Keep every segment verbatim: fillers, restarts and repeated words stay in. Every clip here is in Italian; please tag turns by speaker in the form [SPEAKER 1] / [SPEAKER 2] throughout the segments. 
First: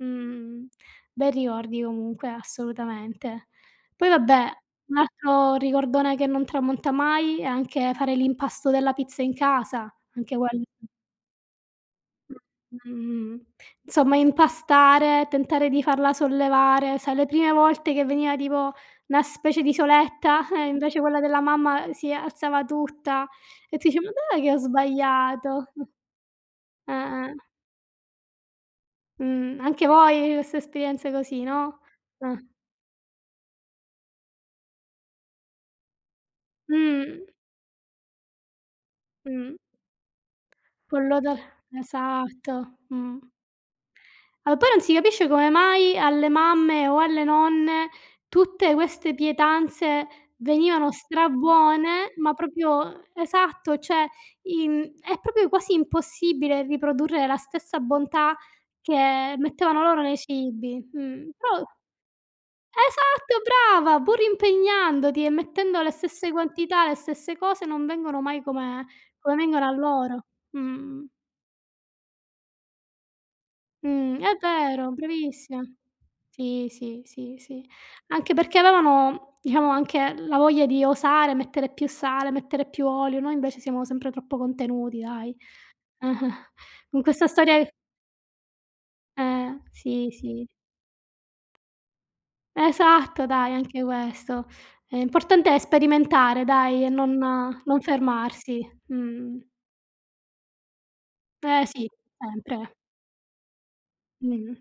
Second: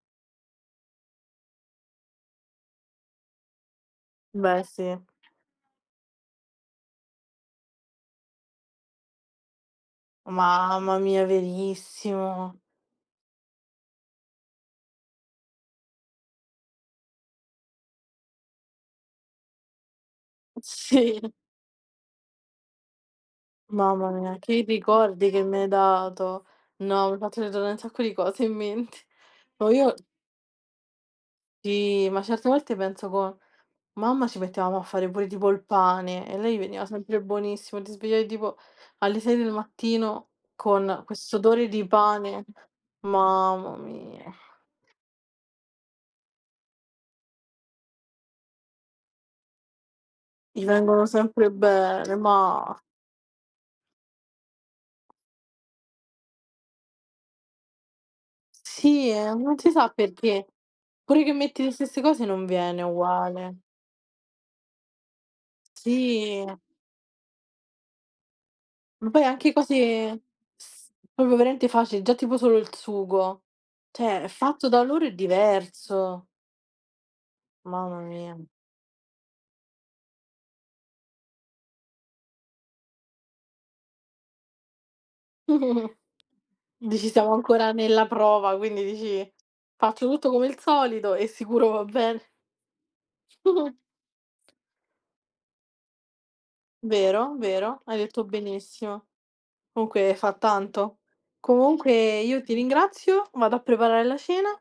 [SPEAKER 1] Mh, bei ricordi comunque assolutamente. Poi vabbè
[SPEAKER 2] Beh
[SPEAKER 1] un
[SPEAKER 2] sì.
[SPEAKER 1] altro ricordone che non tramonta mai è anche fare l'impasto della pizza in casa, anche quello.
[SPEAKER 2] Mamma mia, verissimo.
[SPEAKER 1] Mh-mh. Insomma impastare, tentare di farla sollevare, sai le prime volte che veniva tipo una specie di soletta, eh, invece quella
[SPEAKER 2] Sì.
[SPEAKER 1] della mamma si alzava tutta e tu dici: "Ma
[SPEAKER 2] Mamma mia
[SPEAKER 1] dov'è che ho
[SPEAKER 2] che ricordi che mi
[SPEAKER 1] sbagliato?"
[SPEAKER 2] hai dato.
[SPEAKER 1] Eh,
[SPEAKER 2] No, mi hai fatto
[SPEAKER 1] eh.
[SPEAKER 2] ritornà un sacco di cose in mente.
[SPEAKER 1] Mh,
[SPEAKER 2] No,
[SPEAKER 1] anche
[SPEAKER 2] io
[SPEAKER 1] voi queste esperienze così, no.
[SPEAKER 2] Sì, ma
[SPEAKER 1] Eh.
[SPEAKER 2] certe volte penso co mamma ci mettevamo a fare pure tipo il pane e a lei veniva sempre
[SPEAKER 1] Mh.
[SPEAKER 2] buonissimo, ti svegliavi tipo alle sei del
[SPEAKER 1] Mh.
[SPEAKER 2] mattino con
[SPEAKER 1] Con
[SPEAKER 2] questo
[SPEAKER 1] l'odor
[SPEAKER 2] odore di pane.
[SPEAKER 1] esatto. Mh.
[SPEAKER 2] Mamma mia.
[SPEAKER 1] Ma poi non si capisce come mai alle mamme o alle nonne tutte queste pietanze
[SPEAKER 2] Gli
[SPEAKER 1] venivano
[SPEAKER 2] vengono sempre
[SPEAKER 1] strabuone,
[SPEAKER 2] bene,
[SPEAKER 1] ma
[SPEAKER 2] ma
[SPEAKER 1] propio esatto cioè in è propio quasi impossibile riprodurre la stessa bontà
[SPEAKER 2] Sì
[SPEAKER 1] che
[SPEAKER 2] non si
[SPEAKER 1] mettevano
[SPEAKER 2] sa
[SPEAKER 1] loro nei
[SPEAKER 2] perché.
[SPEAKER 1] cibi.
[SPEAKER 2] Pure
[SPEAKER 1] Mh.
[SPEAKER 2] che
[SPEAKER 1] Però
[SPEAKER 2] metti le stesse cose non viene
[SPEAKER 1] esatto,
[SPEAKER 2] uguale.
[SPEAKER 1] brava pur impegnandoti e mettendo le stesse
[SPEAKER 2] Sì.
[SPEAKER 1] quantità, le stesse cose non vengono mai come
[SPEAKER 2] Ma poi
[SPEAKER 1] come
[SPEAKER 2] anche
[SPEAKER 1] vengono a
[SPEAKER 2] cose
[SPEAKER 1] loro.
[SPEAKER 2] s
[SPEAKER 1] Mh.
[SPEAKER 2] propio veramente facili, già tipo solo il sugo.
[SPEAKER 1] Mh,
[SPEAKER 2] Cioè
[SPEAKER 1] è
[SPEAKER 2] fatto da
[SPEAKER 1] vero
[SPEAKER 2] loro è
[SPEAKER 1] bravissima.
[SPEAKER 2] diverso.
[SPEAKER 1] Sì, sì, sì, sì,
[SPEAKER 2] Mamma
[SPEAKER 1] anche
[SPEAKER 2] mia.
[SPEAKER 1] perché avevano diciamo anche la voglia di osare, mettere più sale, mettere più olio, noi invece siamo sempre troppo contenuti dai. Con
[SPEAKER 2] Dici
[SPEAKER 1] questa
[SPEAKER 2] siamo
[SPEAKER 1] storia
[SPEAKER 2] ancora
[SPEAKER 1] che
[SPEAKER 2] nella prova, quindi dici:
[SPEAKER 1] Eh,
[SPEAKER 2] "Faccio
[SPEAKER 1] sì,
[SPEAKER 2] tutto
[SPEAKER 1] sì.
[SPEAKER 2] come il solito e sicuro va bene".
[SPEAKER 1] Esatto, dai anche questo. L'importante è sperimentare dai e non
[SPEAKER 2] Vero, vero,
[SPEAKER 1] non
[SPEAKER 2] hai detto
[SPEAKER 1] fermarsi.
[SPEAKER 2] benissimo.
[SPEAKER 1] Mh.
[SPEAKER 2] Comunque fa tanto.
[SPEAKER 1] Eh sì,
[SPEAKER 2] Comunque io ti
[SPEAKER 1] sempre.
[SPEAKER 2] ringrazio, vado a preparare la cena
[SPEAKER 1] Mh.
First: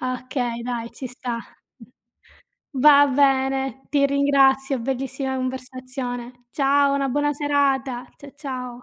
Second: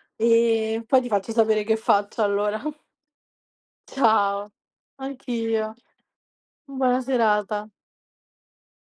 [SPEAKER 1] Okay
[SPEAKER 2] e
[SPEAKER 1] dai,
[SPEAKER 2] poi
[SPEAKER 1] ci
[SPEAKER 2] ti faccio
[SPEAKER 1] sta.
[SPEAKER 2] sapere che faccio allora.
[SPEAKER 1] Va bene ti
[SPEAKER 2] Ciao,
[SPEAKER 1] ringrazio, bellissima
[SPEAKER 2] anch'io.
[SPEAKER 1] conversazione. Ciao,
[SPEAKER 2] Buona
[SPEAKER 1] una buona
[SPEAKER 2] serata.
[SPEAKER 1] serata. Cia ciao.